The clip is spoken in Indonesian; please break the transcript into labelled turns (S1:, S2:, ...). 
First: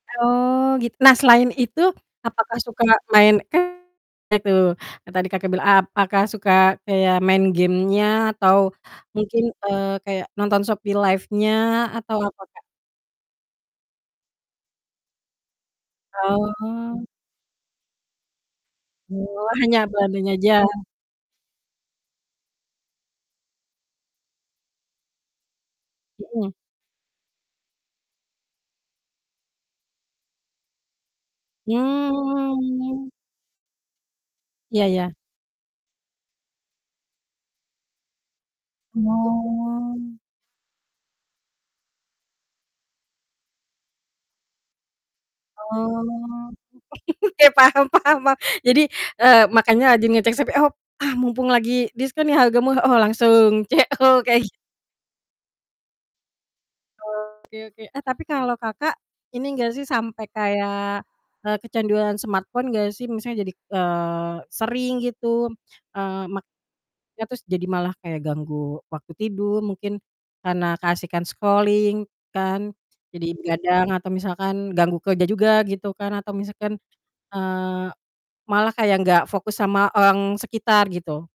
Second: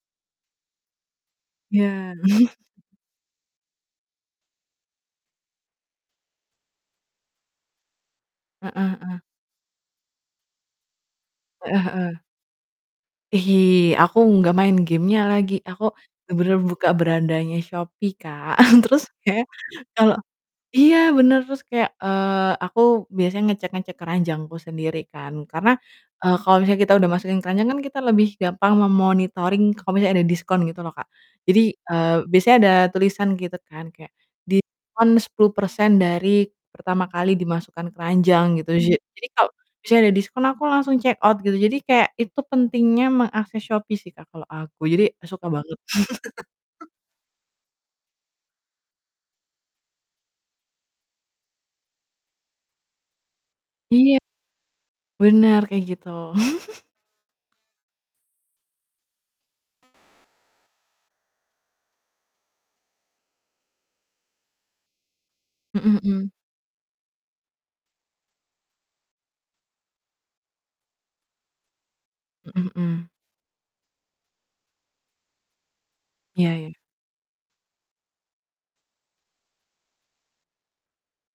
S1: Oh, git nah, selain itu
S2: Ya.
S1: apakah suka main kan banyak tuh, yang tadi Kakak bilang, apakah suka kayak main game-nya, atau
S2: Heeh heeh.
S1: mungkin, eee, kayak nonton Shopee
S2: Heeh
S1: Live-nya,
S2: heeh.
S1: atau apa, Kak?
S2: Ih, aku nggak main game-nya lagi, aku bener-bener buka
S1: Oh.
S2: berandanya Shopee, Kak, terus kayak,
S1: Oh, hanya
S2: kalo
S1: belanjanya aja?
S2: iya, bener, terus kayak, eee, aku biasanya ngecek-ngecek keranjangku sendiri kan, karena, eee,
S1: Mhm.
S2: kalau misalnya kita udah masukin keranjang kan, kita lebih gampang me-monitoring kalau misalnya ada diskon, gitu loh, Kak, jadi, eee, biasanya ada
S1: Mmm.
S2: tulisan gitu kan, kayak
S1: Iya iya.
S2: diskon 10% dari pertama kali dimasukkan keranjang, gitu. Ja jadi kalau misalnya ada
S1: Oh.
S2: diskon, aku langsung check out gitu, jadi kayak itu pentingnya mengakses Shopee sih, Kak, kalau aku, jadi suka banget.
S1: Oh. Ya, paham paham paham. Jadi, eee, makanya lagi ngecek Shopee, op "Ah, mumpung lagi diskon nih, harga murah, oh langsung
S2: Iya.
S1: CO," kayak gi
S2: Bener, kayak gitu.
S1: Oke oke, eh, tapi kalau Kakak, ini enggak sih, sampai kayak, eee, kecanduan smartphone enggak sih? Misalnya jadi, eee, sering gitu,
S2: Mhm
S1: eee,
S2: mhm.
S1: mak ya terus jadi malah kayak ganggu waktu tidur mungkin, karena keasikan scrolling
S2: Mhm
S1: kan,
S2: mhm.
S1: jadi begadang atau misalkan ganggu kerja juga, gitu kan, atau
S2: Iya iya.
S1: misalkan, eee, malah kayak nggak fokus sama orang sekitar, gitu?